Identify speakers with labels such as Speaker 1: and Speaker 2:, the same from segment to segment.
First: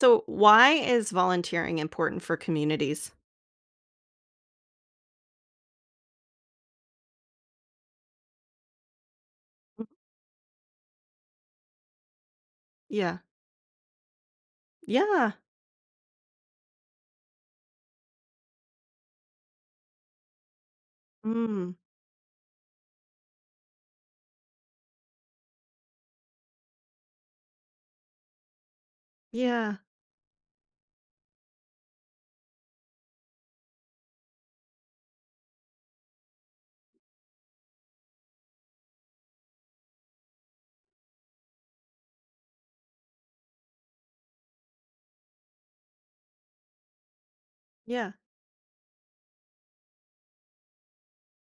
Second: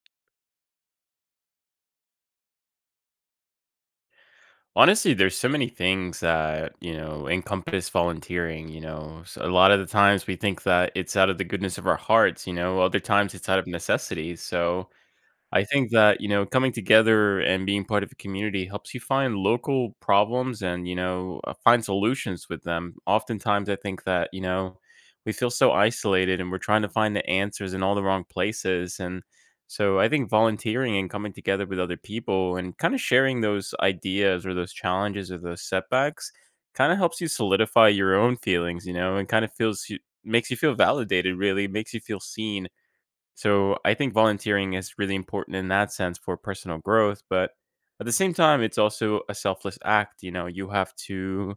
Speaker 1: So why is volunteering important for communities?
Speaker 2: Honestly, there's so many things that encompass volunteering. So a lot of the times we think that it's out of the goodness of our hearts. Other
Speaker 1: Yeah.
Speaker 2: times it's out of necessity. So,
Speaker 1: Yeah.
Speaker 2: I think that coming together and being part of a community helps you find local problems and
Speaker 1: Mm.
Speaker 2: find solutions with them. Oftentimes, I think that we feel so isolated and we're trying to find the answers in all the wrong places. And
Speaker 1: Yeah.
Speaker 2: so I think volunteering and coming together with other people and kind of sharing those ideas or those challenges or those setbacks kind of helps you solidify your own feelings, and kind of feels you, makes you feel validated, really, makes you feel seen, so I think volunteering is really important in that sense for personal growth. But at
Speaker 1: Yeah.
Speaker 2: the same time, it's also a selfless act. You know, you have to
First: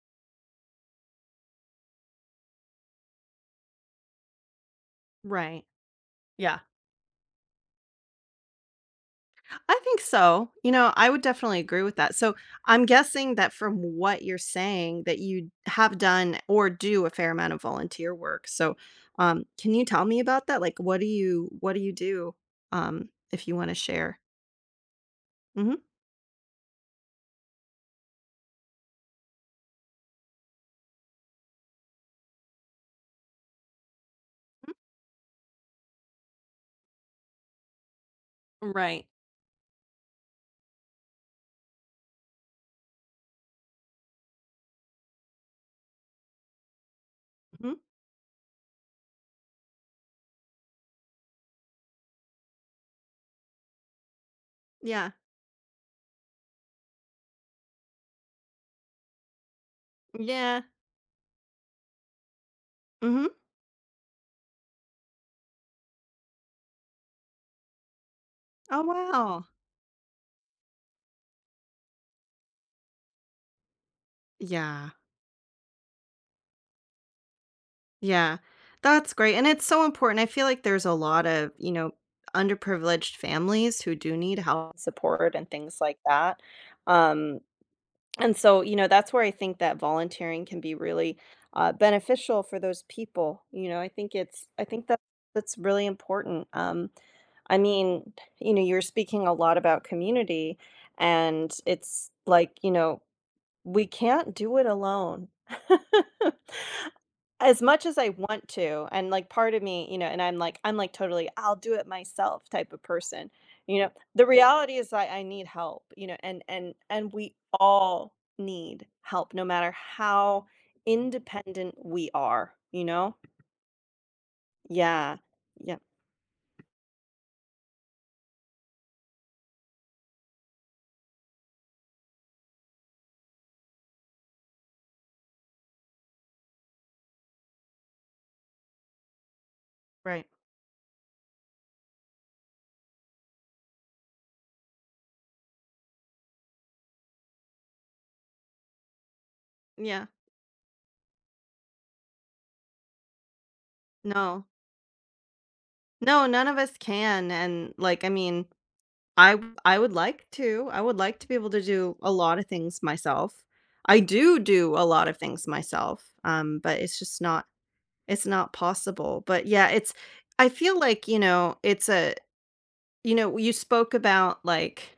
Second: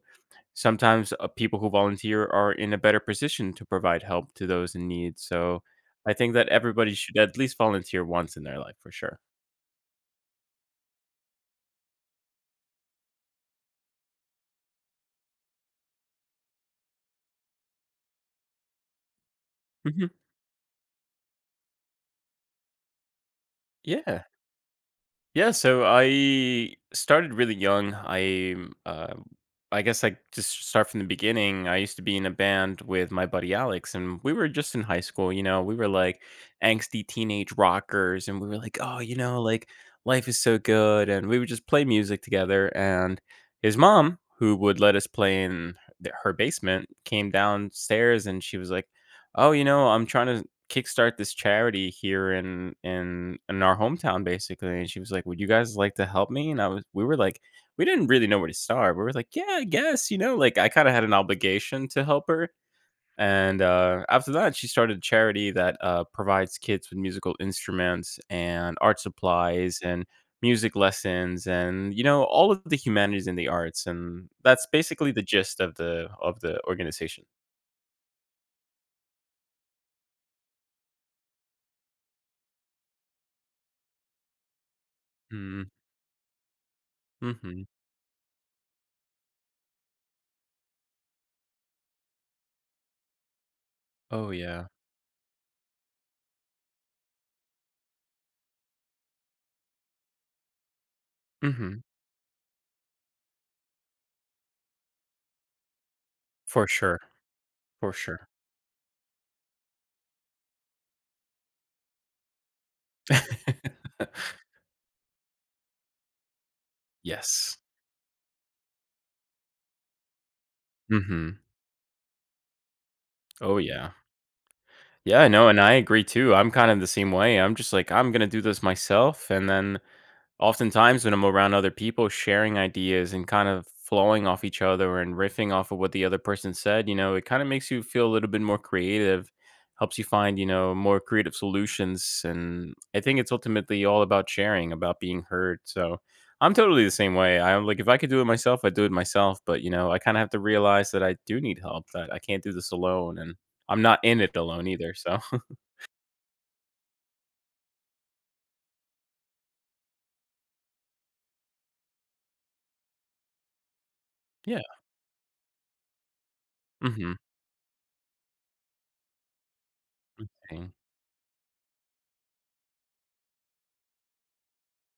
Speaker 2: sometimes, people who volunteer are in a better position to provide help to those in need. So
Speaker 1: Right.
Speaker 2: I think that
Speaker 1: Yeah.
Speaker 2: everybody should at least volunteer once in their life for sure.
Speaker 1: I think so. I would definitely agree with that. So I'm guessing that from what you're saying that you have done or do a fair amount of volunteer work. So can you tell
Speaker 2: Hmm.
Speaker 1: me about that? Like what do you do if you want to share?
Speaker 2: Yeah. Yeah,
Speaker 1: Mhm.
Speaker 2: so I started really young. Uh, I guess I just start from the beginning. I used to be in a band with my buddy Alex, and we were
Speaker 1: Mhm.
Speaker 2: just in high school. You know, we were like angsty teenage rockers, and we were like, oh,
Speaker 1: Right.
Speaker 2: you know, like life is so good, and we would just play music together. And his mom, who would let us play in her basement, came
Speaker 1: Mhm.
Speaker 2: downstairs, and she was like, oh, you know, I'm trying to kickstart this charity here in our hometown, basically. And she
Speaker 1: Yeah.
Speaker 2: was like, would you guys like to help me? And I was we were like, we didn't really know where to start. We were like, yeah, I guess, you know, like
Speaker 1: Yeah.
Speaker 2: I kind of had an obligation to help her.
Speaker 1: Mhm.
Speaker 2: And after that she started a charity that provides kids with musical instruments and
Speaker 1: Oh
Speaker 2: art
Speaker 1: wow.
Speaker 2: supplies and music lessons and, you know, all of the humanities and the arts. And that's
Speaker 1: Yeah.
Speaker 2: basically the gist of the organization.
Speaker 1: Yeah, that's great, and it's so important. I feel like there's a lot of, underprivileged families who do need help and support and things like that. Um,
Speaker 2: Mm-hmm.
Speaker 1: and so, that's where I think that volunteering can be really beneficial for those people. You know, I think
Speaker 2: Oh
Speaker 1: it's I
Speaker 2: yeah.
Speaker 1: think that that's really important. I mean, you're speaking a lot about community, and
Speaker 2: Hmm.
Speaker 1: it's like, we can't do it alone.
Speaker 2: For sure.
Speaker 1: As much
Speaker 2: For
Speaker 1: as I
Speaker 2: sure.
Speaker 1: want to, and, like, part of me, you know and I'm like totally, "I'll do it myself" type of person, you know? The reality is that I need help, you know, and we
Speaker 2: Yes.
Speaker 1: all need help no matter how
Speaker 2: Mhm.
Speaker 1: independent we are, you know?
Speaker 2: Oh, yeah.
Speaker 1: Yeah.
Speaker 2: Yeah, no, and I
Speaker 1: Yeah.
Speaker 2: agree too. I'm kind of the same way. I'm just like, "I'm gonna do this myself," and then oftentimes, when I'm around other people sharing ideas and kind of flowing off each other and riffing off of what the other person said, you know, it kind of makes you feel a little bit more creative, helps you
Speaker 1: Right.
Speaker 2: find more creative solutions. And I think it's ultimately all about sharing, about being heard. So I'm totally the same way. I'm like, if I could do it myself, I'd do it myself. But, you know, I
Speaker 1: Yeah.
Speaker 2: kind of have to realize that I do need help, that I can't do this alone. And I'm not in it
Speaker 1: No.
Speaker 2: alone either. So,
Speaker 1: No, none of us can, and, like, I mean, I would like to. I would like to be able to do a lot of things myself. I do
Speaker 2: yeah.
Speaker 1: do a lot of things myself, but
Speaker 2: Mm
Speaker 1: it's
Speaker 2: hmm.
Speaker 1: just not possible, but yeah, it's I
Speaker 2: Mm
Speaker 1: feel like, you know, it's a you know, you spoke about, like,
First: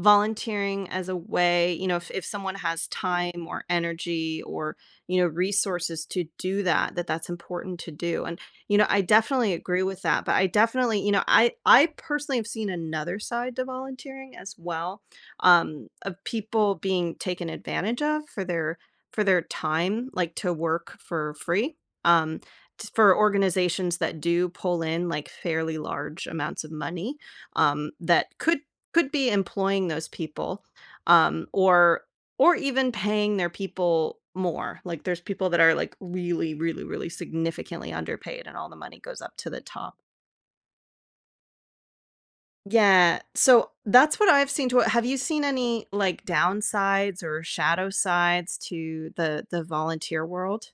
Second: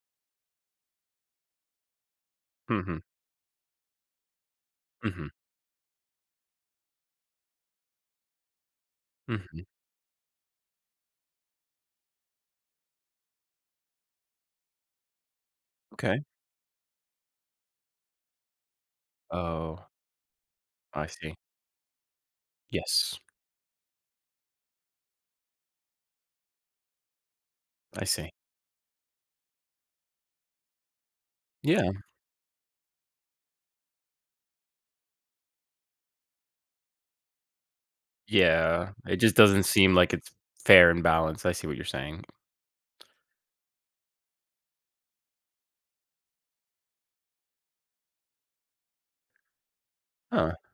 Speaker 1: volunteering as a way, you know, if someone has
Speaker 2: hmm.
Speaker 1: time or energy or,
Speaker 2: Mm
Speaker 1: you know,
Speaker 2: hmm.
Speaker 1: resources to do that, that's important to do, and, you know, I definitely
Speaker 2: Hmm.
Speaker 1: agree with that, but I definitely, you know, I personally have seen another side to volunteering as well,
Speaker 2: Okay.
Speaker 1: of people being taken advantage of for their
Speaker 2: Oh.
Speaker 1: time, like, to work
Speaker 2: I
Speaker 1: for
Speaker 2: see.
Speaker 1: free, um, t for
Speaker 2: Yes.
Speaker 1: organizations that do pull in, like, fairly large amounts of money,
Speaker 2: I see.
Speaker 1: that could be employing those people, um,
Speaker 2: Yeah,
Speaker 1: or or even paying their people more. Like there's people that are like really significantly underpaid and all the
Speaker 2: yeah,
Speaker 1: money
Speaker 2: it
Speaker 1: goes up
Speaker 2: just
Speaker 1: to the
Speaker 2: doesn't
Speaker 1: top.
Speaker 2: seem like it's fair and balanced. I see what you're saying.
Speaker 1: Yeah. So that's what I've seen to it. Have you seen any like downsides or shadow sides to the volunteer
Speaker 2: Huh.
Speaker 1: world?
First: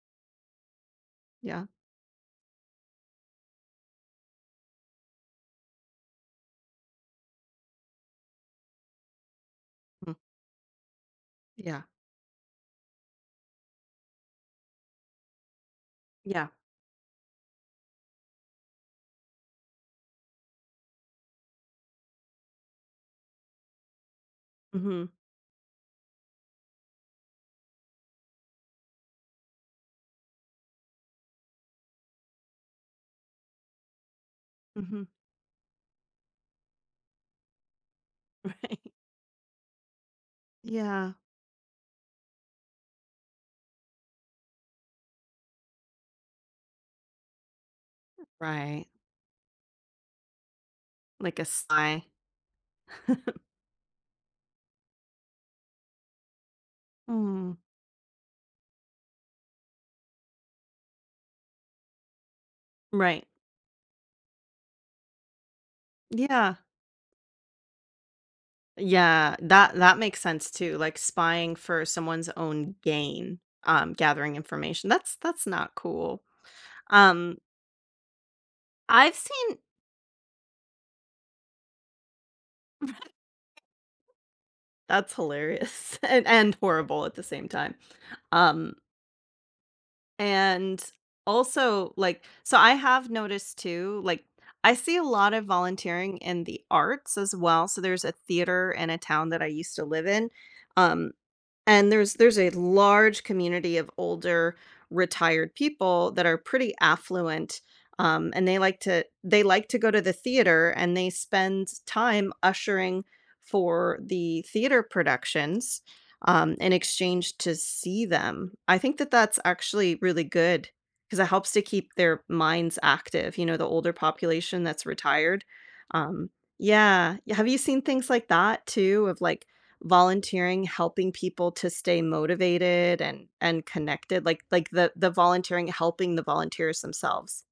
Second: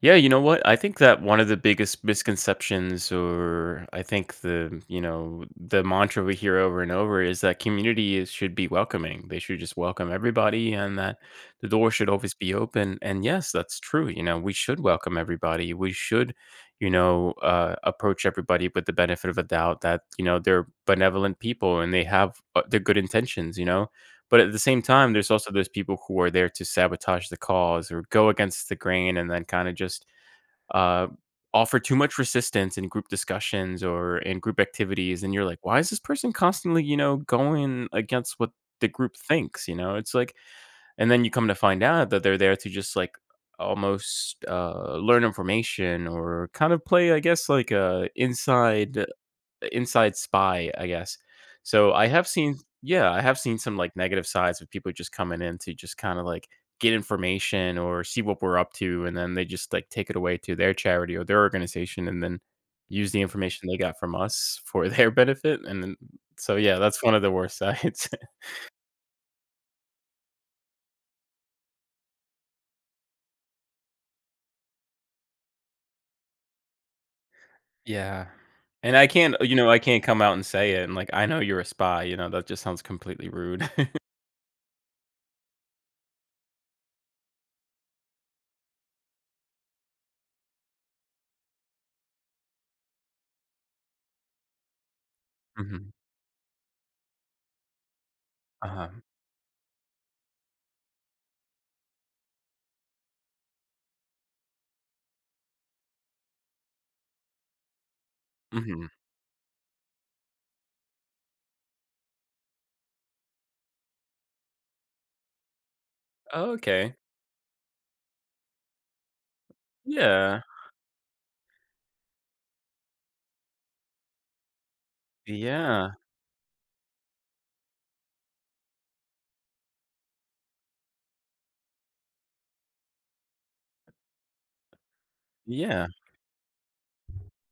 Speaker 2: Yeah, you know what? I think that one of the
Speaker 1: Yeah.
Speaker 2: biggest misconceptions, or I think the, you know, the mantra we hear over and over, is that community is, should be welcoming. They should just welcome
Speaker 1: Mm.
Speaker 2: everybody, and that the
Speaker 1: Yeah.
Speaker 2: door should always be open. And yes, that's true. You know, we should welcome everybody. We should,
Speaker 1: Yeah.
Speaker 2: you know, approach everybody with the benefit of a doubt that, you know, they're benevolent people and they have, their good intentions. You know, but at the same
Speaker 1: Mhm.
Speaker 2: time, there's also those people who are there to sabotage the cause or go against the grain, and then kind of just uh, offer too much resistance in group discussions or in group
Speaker 1: Mhm.
Speaker 2: activities. And you're like, why is this person constantly, you know, going against what
Speaker 1: Right.
Speaker 2: the group thinks, you know? It's like, and
Speaker 1: Yeah.
Speaker 2: then you come to find out that they're there to just like almost, learn information or kind of play, I guess, like a
Speaker 1: Right.
Speaker 2: inside spy, I guess.
Speaker 1: Like a
Speaker 2: So
Speaker 1: sigh.
Speaker 2: I have seen, yeah, I have seen some like negative sides of people just coming in to just kind of like get
Speaker 1: Mm.
Speaker 2: information or see what we're up to, and then they just like take it away to their charity or their organization, and then use the
Speaker 1: Right.
Speaker 2: information they got from us for their benefit. And then,
Speaker 1: Yeah.
Speaker 2: so yeah, that's one of the worst sides.
Speaker 1: Yeah, that that makes sense too, like spying for someone's own gain, gathering information. That's not cool. Um,
Speaker 2: Yeah. And I
Speaker 1: I've
Speaker 2: can't, you
Speaker 1: seen
Speaker 2: know, I can't come out and say it. And like, I know you're a spy. You know, that just sounds completely rude.
Speaker 1: that's hilarious and horrible at the same time. Um, and also like so I have noticed too, like I see a lot of
Speaker 2: Hmm.
Speaker 1: volunteering in the arts as well. So there's a theater in
Speaker 2: Uh-huh.
Speaker 1: a town that I used to live in. Um, And there's a large community of older retired people that are pretty affluent, and they like
Speaker 2: Hmm.
Speaker 1: to they like to go to the theater, and they spend time ushering for the theater productions, in
Speaker 2: Okay.
Speaker 1: exchange to see them. I think that that's actually really
Speaker 2: Yeah.
Speaker 1: good because it helps to keep their minds active, you know, the older population that's retired,
Speaker 2: Yeah.
Speaker 1: um Yeah, have you seen things like that too, of, like, volunteering helping people to stay motivated and connected, like the volunteering
Speaker 2: Yeah.
Speaker 1: helping the volunteers themselves.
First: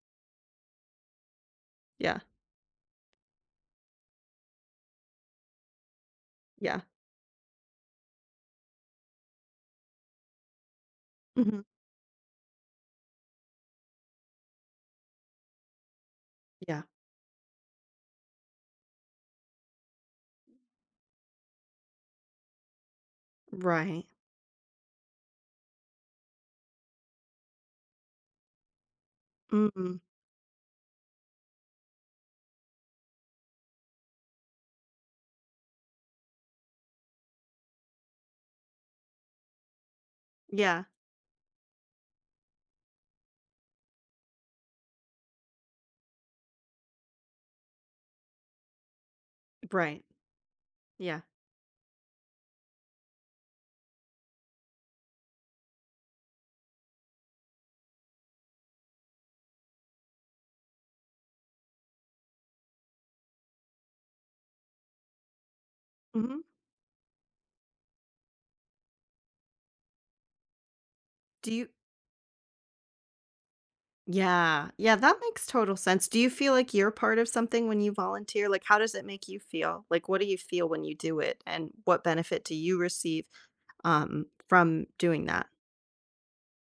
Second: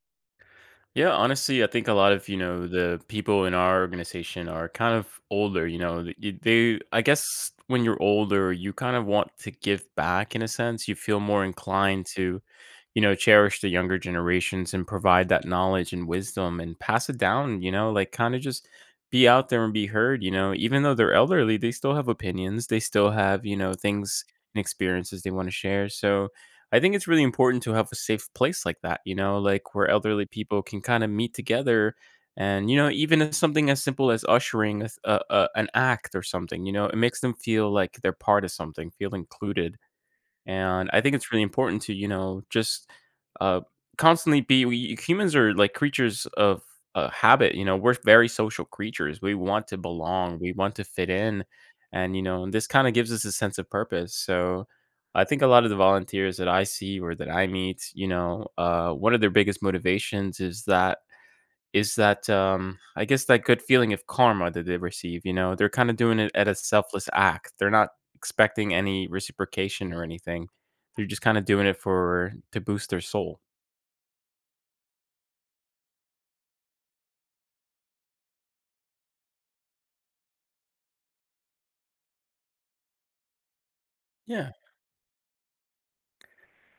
Speaker 2: Yeah, honestly, I think a lot
Speaker 1: Yeah,
Speaker 2: of, you know, the people in our organization are kind of older, you know, they,
Speaker 1: yeah.
Speaker 2: I guess when you're older, you kind of want to give back in a sense. You feel more
Speaker 1: Mhm.
Speaker 2: inclined to, you know, cherish the younger generations and provide that knowledge and wisdom and
Speaker 1: Yeah,
Speaker 2: pass it down, you know, like kind of just be out there and be heard, you know, even though they're elderly, they still have opinions, they still have, you know,
Speaker 1: right.
Speaker 2: things and experiences they want to share. So, I think it's really important to have a safe place like that, you know, like where
Speaker 1: Mhm.
Speaker 2: elderly people can kind of meet together. And, you know, even if something as simple as ushering a, an act or something, you know, it makes them feel like they're part of something, feel included.
Speaker 1: Yeah,
Speaker 2: And I think it's really important to, you know, just uh, constantly be. We, humans are like creatures of habit. You know, we're very social creatures. We want to
Speaker 1: right.
Speaker 2: belong. We want to fit
Speaker 1: Yeah.
Speaker 2: in, and, you know, this kind of gives us a sense of purpose. So, I think a lot of the volunteers that I see or that I meet, you know, one of their biggest motivations is that I guess that good feeling of karma that they receive, you know? They're kinda doing it
Speaker 1: Mhm.
Speaker 2: at a selfless act. They're not expecting any reciprocation or anything. They're just kinda
Speaker 1: Do
Speaker 2: doing
Speaker 1: you
Speaker 2: it for to boost their soul.
Speaker 1: Yeah, yeah, that makes total sense. Do you feel like you're part of something when you volunteer? Like, how does it make you feel? Like, what do you feel when you do it, and what benefit do you receive,
Speaker 2: Yeah.
Speaker 1: from doing that?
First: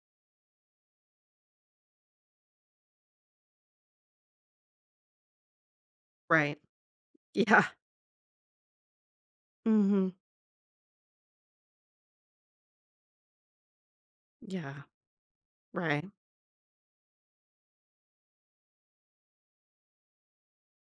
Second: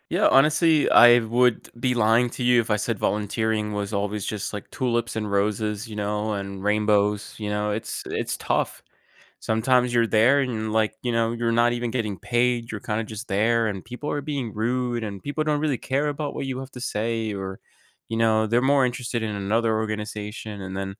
Speaker 2: Yeah, honestly, I would be lying to you if I said volunteering was always just, like, tulips and roses, you know,
Speaker 1: Right.
Speaker 2: and rainbows, you
Speaker 1: Yeah.
Speaker 2: know? It's tough. Sometimes you're
Speaker 1: Mhm.
Speaker 2: there and, like, you know, you're not even getting paid, you're kinda just there, and people are being
Speaker 1: Yeah,
Speaker 2: rude, and people don't really
Speaker 1: right.
Speaker 2: care about what you have to say or, you know, they're more interested in another organization, and then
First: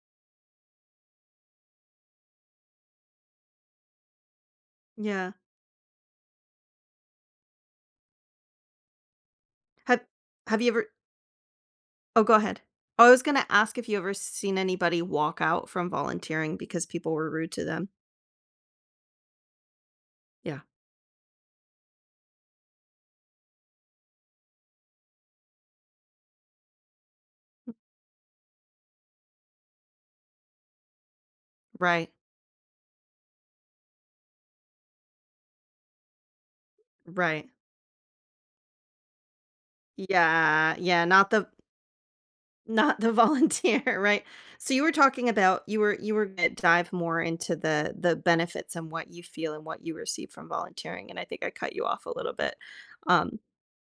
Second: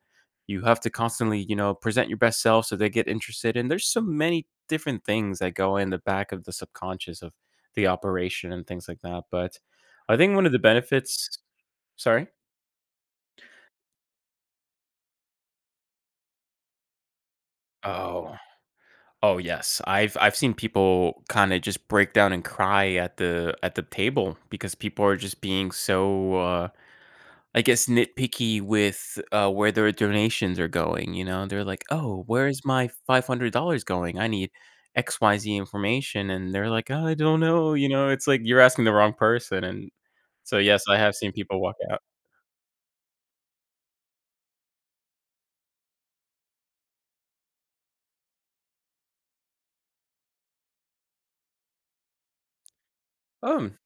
Speaker 2: you have to constantly, you know, present your best self so they get interested, and there's so many different
Speaker 1: Yeah.
Speaker 2: things that go in the back of the subconscious of the operation and things like that, but
Speaker 1: Have
Speaker 2: I think one of the
Speaker 1: have you ever
Speaker 2: benefits—
Speaker 1: Oh,
Speaker 2: Sorry?
Speaker 1: go ahead. Oh, I was gonna ask if you ever seen anybody walk out from volunteering because people were rude to them.
Speaker 2: Oh. Oh, yes. I've seen
Speaker 1: Yeah.
Speaker 2: people kinda just break down and cry at the table because people are just being so, I guess, nitpicky with, where their donations are going, you know? They're like,
Speaker 1: Right.
Speaker 2: "Oh, where is my $500 going? I need XYZ information," and they're like, "I don't
Speaker 1: Right.
Speaker 2: know," you know? It's like, you're asking the wrong person, and so,
Speaker 1: Yeah,
Speaker 2: yes, I
Speaker 1: yeah,
Speaker 2: have seen people walk out.
Speaker 1: not the volunteer, right? So you were talking about you were gonna dive more into the benefits and what you feel and what you receive from volunteering, and I think I cut you off a little bit. Um,
Speaker 2: Um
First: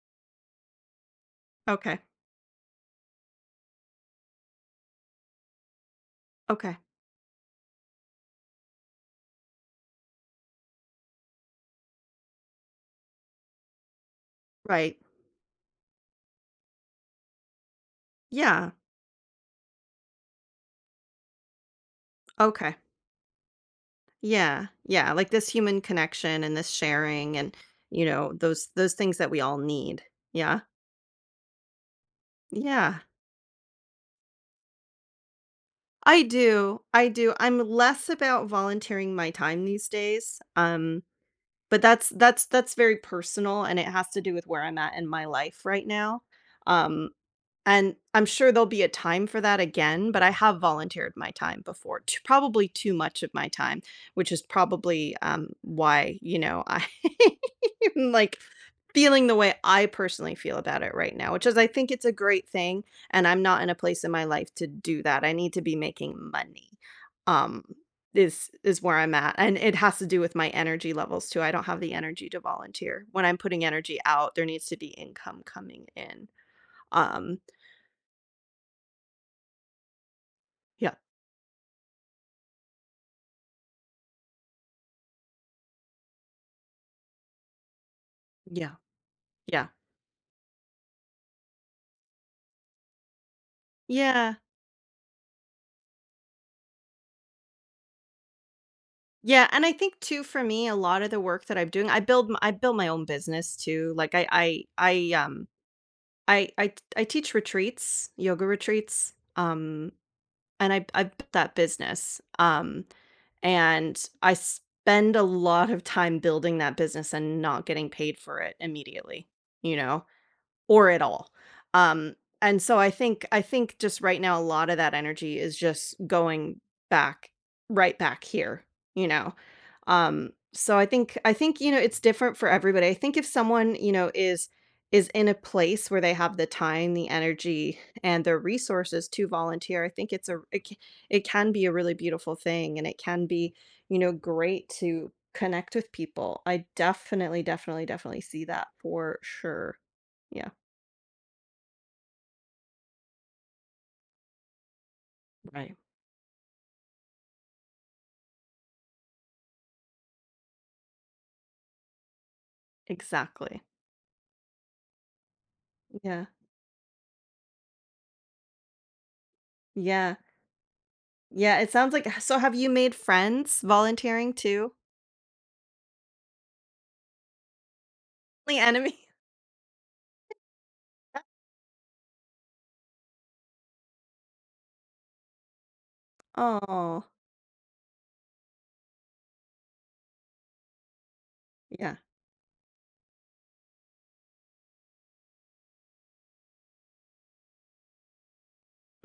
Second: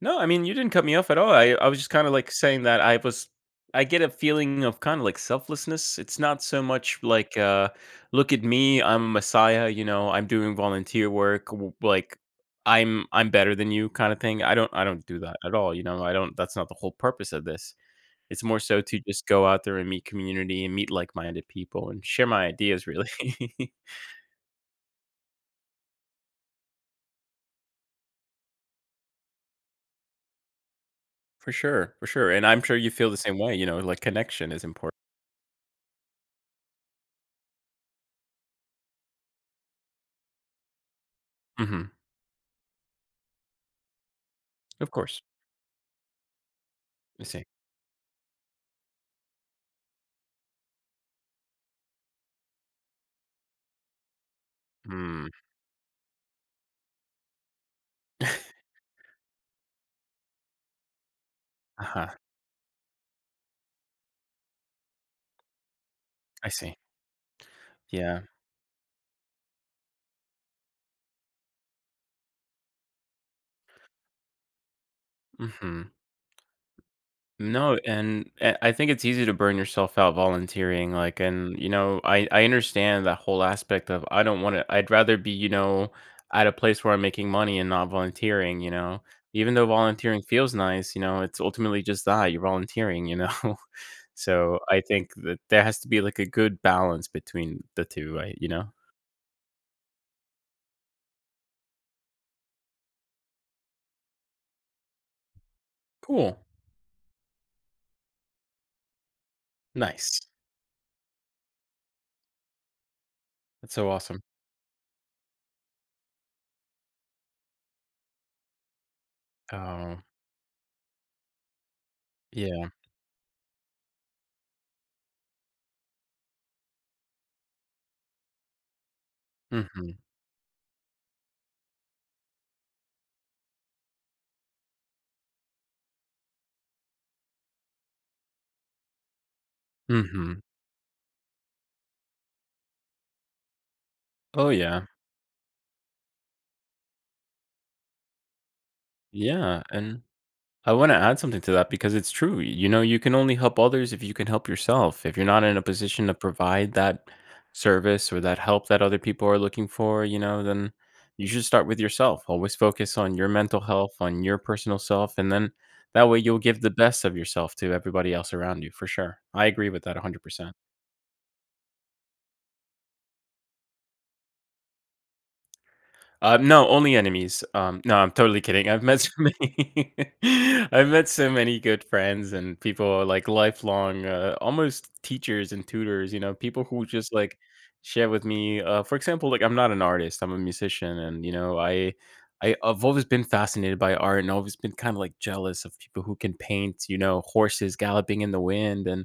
Speaker 2: No, I mean, you didn't cut me off at all. I was just
Speaker 1: okay.
Speaker 2: kind of like saying that I was, I get a feeling of kind of like selflessness. It's not so
Speaker 1: Okay.
Speaker 2: much like, look at me, I'm a messiah, you know, I'm doing volunteer work, like I'm better than you kind of thing. I don't, I
Speaker 1: Right.
Speaker 2: don't do that at all. You know, I don't, that's not the whole purpose of this. It's more
Speaker 1: Yeah.
Speaker 2: so to just go out there and meet community and meet like-minded people and share my
Speaker 1: Okay.
Speaker 2: ideas really.
Speaker 1: Yeah, yeah, like this human connection and this sharing and, you know, those things that we all need. Yeah.
Speaker 2: For sure. For sure. And I'm sure you
Speaker 1: Yeah.
Speaker 2: feel the same way, you know, like connection is important.
Speaker 1: I do. I do. I'm less about volunteering my time these days. But
Speaker 2: Hmm.
Speaker 1: that's that's very personal and it has to do with where I'm
Speaker 2: Of
Speaker 1: at in
Speaker 2: course.
Speaker 1: my life right now. Um
Speaker 2: I see.
Speaker 1: And I'm sure there'll be a time for that again, but I have volunteered my time before, t probably too much of my time, which is probably,
Speaker 2: Hmm.
Speaker 1: why, you know, I am, like, feeling the way I personally feel about it right now, which is I think it's
Speaker 2: Uh-huh.
Speaker 1: a great thing, and I'm not in a place in my life to do that. I need to be making
Speaker 2: I
Speaker 1: money,
Speaker 2: see.
Speaker 1: um,
Speaker 2: Yeah.
Speaker 1: is where I'm at, and it has to do with my energy levels too. I don't have the energy to volunteer. When I'm putting energy out, there needs to be income coming
Speaker 2: Mhm.
Speaker 1: in. Um,
Speaker 2: No, and I think it's easy to burn yourself out volunteering,
Speaker 1: yeah.
Speaker 2: like, and, you know, I understand that whole aspect of I don't wanna, I'd rather be, you know, at a place where I'm making money and not volunteering, you
Speaker 1: Yeah.
Speaker 2: know? Even though
Speaker 1: Yeah.
Speaker 2: volunteering feels nice, you know, it's ultimately just that, you're volunteering, you know?
Speaker 1: Yeah.
Speaker 2: So, I think that there has to be, like, a good balance between the two, I you know?
Speaker 1: Yeah, and I think too for me a lot of the work that I'm doing I build my own business too. Like I I I um
Speaker 2: Cool.
Speaker 1: I I t- I teach retreats, yoga retreats.
Speaker 2: Nice.
Speaker 1: And I built that business.
Speaker 2: That's so
Speaker 1: And
Speaker 2: awesome.
Speaker 1: I spend a lot of time building that business and not getting paid for it immediately, you
Speaker 2: Oh,
Speaker 1: know, or at all. Um, and
Speaker 2: yeah.
Speaker 1: so I think just right now a lot of that energy is just going back right back here, you know.
Speaker 2: Mhm.
Speaker 1: So I think you know it's different for everybody. I think if someone, you know, is in a place where they have the time, the energy and the resources to volunteer, I think
Speaker 2: Mhm.
Speaker 1: it can be a really beautiful thing and it can be, you know,
Speaker 2: Oh,
Speaker 1: great
Speaker 2: yeah.
Speaker 1: to connect with people. I definitely see that for
Speaker 2: Yeah,
Speaker 1: sure.
Speaker 2: and
Speaker 1: Yeah.
Speaker 2: I want to add something to that because it's true. You know, you can only help others if you can help yourself. If you're not in a
Speaker 1: Right.
Speaker 2: position to provide that service or that help that other people are looking for, you know, then you should start with yourself. Always focus on your mental
Speaker 1: Exactly.
Speaker 2: health, on your personal self, and then that way
Speaker 1: Yeah.
Speaker 2: you'll give the best of yourself to everybody else around you for sure. I agree with that
Speaker 1: Yeah.
Speaker 2: 100%.
Speaker 1: Yeah, it sounds like so have you made friends volunteering too?
Speaker 2: No, only enemies. No, I'm totally
Speaker 1: The
Speaker 2: kidding. I've met
Speaker 1: enemy.
Speaker 2: so many. I've met so many good friends and people like lifelong, almost teachers and tutors. You know, people who
Speaker 1: Oh,
Speaker 2: just like share with me. For example, like I'm not an artist. I'm a musician, and you know, I,
Speaker 1: yeah.
Speaker 2: I I've always been fascinated by art, and always been kind of like jealous of people who can paint. You know, horses galloping in the wind, and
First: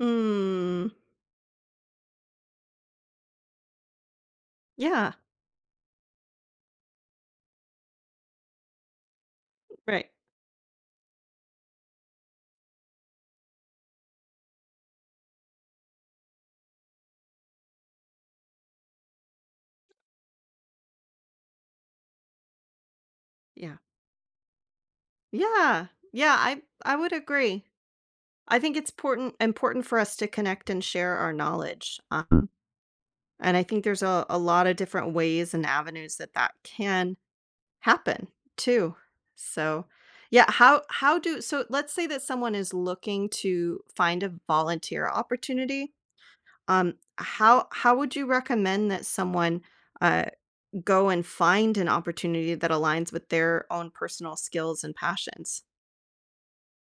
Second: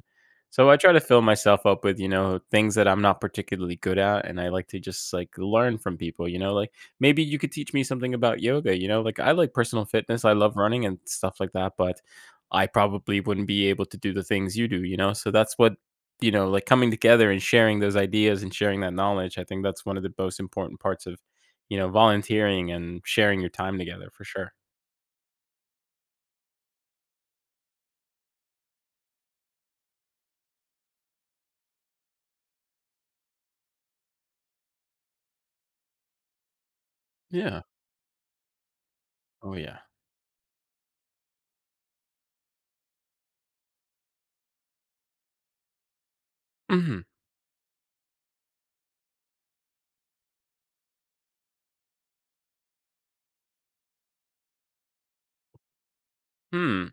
Speaker 2: so I
Speaker 1: Hmm.
Speaker 2: try to fill myself up with, you know, things that I'm not particularly good at, and I like to
Speaker 1: Yeah.
Speaker 2: just like learn from people. You know, like maybe you could teach me something about yoga, you know? Like, I like personal
Speaker 1: Right.
Speaker 2: fitness, I love running and stuff like that, but I probably wouldn't be able to do the things you do, you know? So that's what, you know, like coming together and sharing those ideas and sharing that knowledge, I think that's one of the most important parts of, you know, volunteering and sharing your
Speaker 1: Yeah.
Speaker 2: time together for sure.
Speaker 1: Yeah. Yeah, I would agree. I think it's important for us to connect and share our knowledge. And I think there's a lot of different ways and avenues that that can
Speaker 2: Yeah.
Speaker 1: happen too.
Speaker 2: Oh, yeah.
Speaker 1: So, yeah, how do so let's say that someone is looking to find a volunteer opportunity.
Speaker 2: Mhm.
Speaker 1: How would you recommend that someone uh, go and find an opportunity that aligns with their own personal skills and passions?
Speaker 2: Hmm.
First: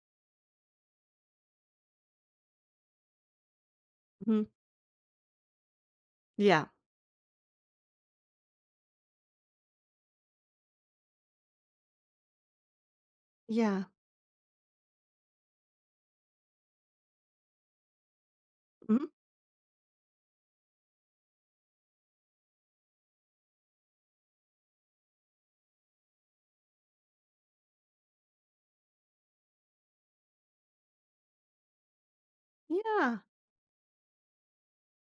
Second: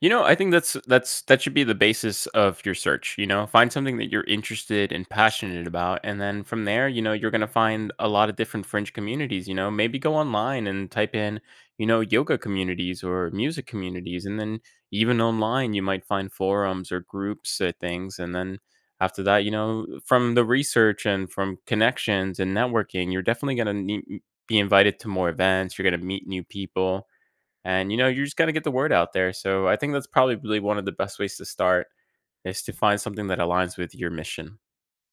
Speaker 2: You know, I think that's that should be the basis of your search, you know? Find something that you're
Speaker 1: Mhm.
Speaker 2: interested and passionate about and then from
Speaker 1: Yeah.
Speaker 2: there, you know, you're going to find a lot of different fringe communities, you know? Maybe go online and type in, you know, yoga communities or music
Speaker 1: Yeah.
Speaker 2: communities and then even online you might find forums or groups or things and then
Speaker 1: Mhm.
Speaker 2: after that, you know, from the research and from connections and networking, you're definitely going to be invited to more events, you're going to meet new people and, you know, you just got to get the word out there. So I think that's probably really one of the best ways to start is to find
Speaker 1: Yeah.
Speaker 2: something that aligns with your mission.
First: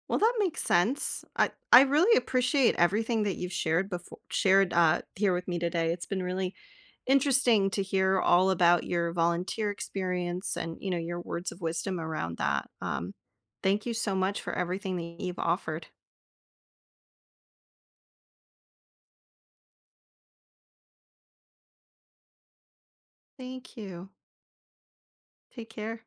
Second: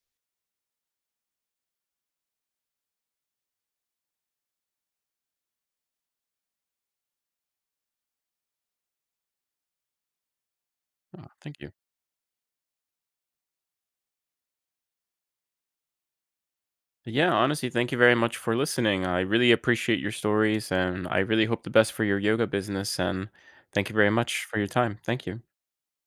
Speaker 1: Well, that makes sense. I really appreciate everything that you've shared here with me today. It's been really interesting to hear all about your volunteer experience and you know your
Speaker 2: Oh,
Speaker 1: words
Speaker 2: thank
Speaker 1: of
Speaker 2: you.
Speaker 1: wisdom around that. Thank you so much for everything that you've offered.
Speaker 2: Yeah, honestly, thank you very much for listening. I really appreciate your stories and I really hope the best for your yoga business. And
Speaker 1: Thank
Speaker 2: thank you
Speaker 1: you.
Speaker 2: very much for your time. Thank you.
Speaker 1: Take care.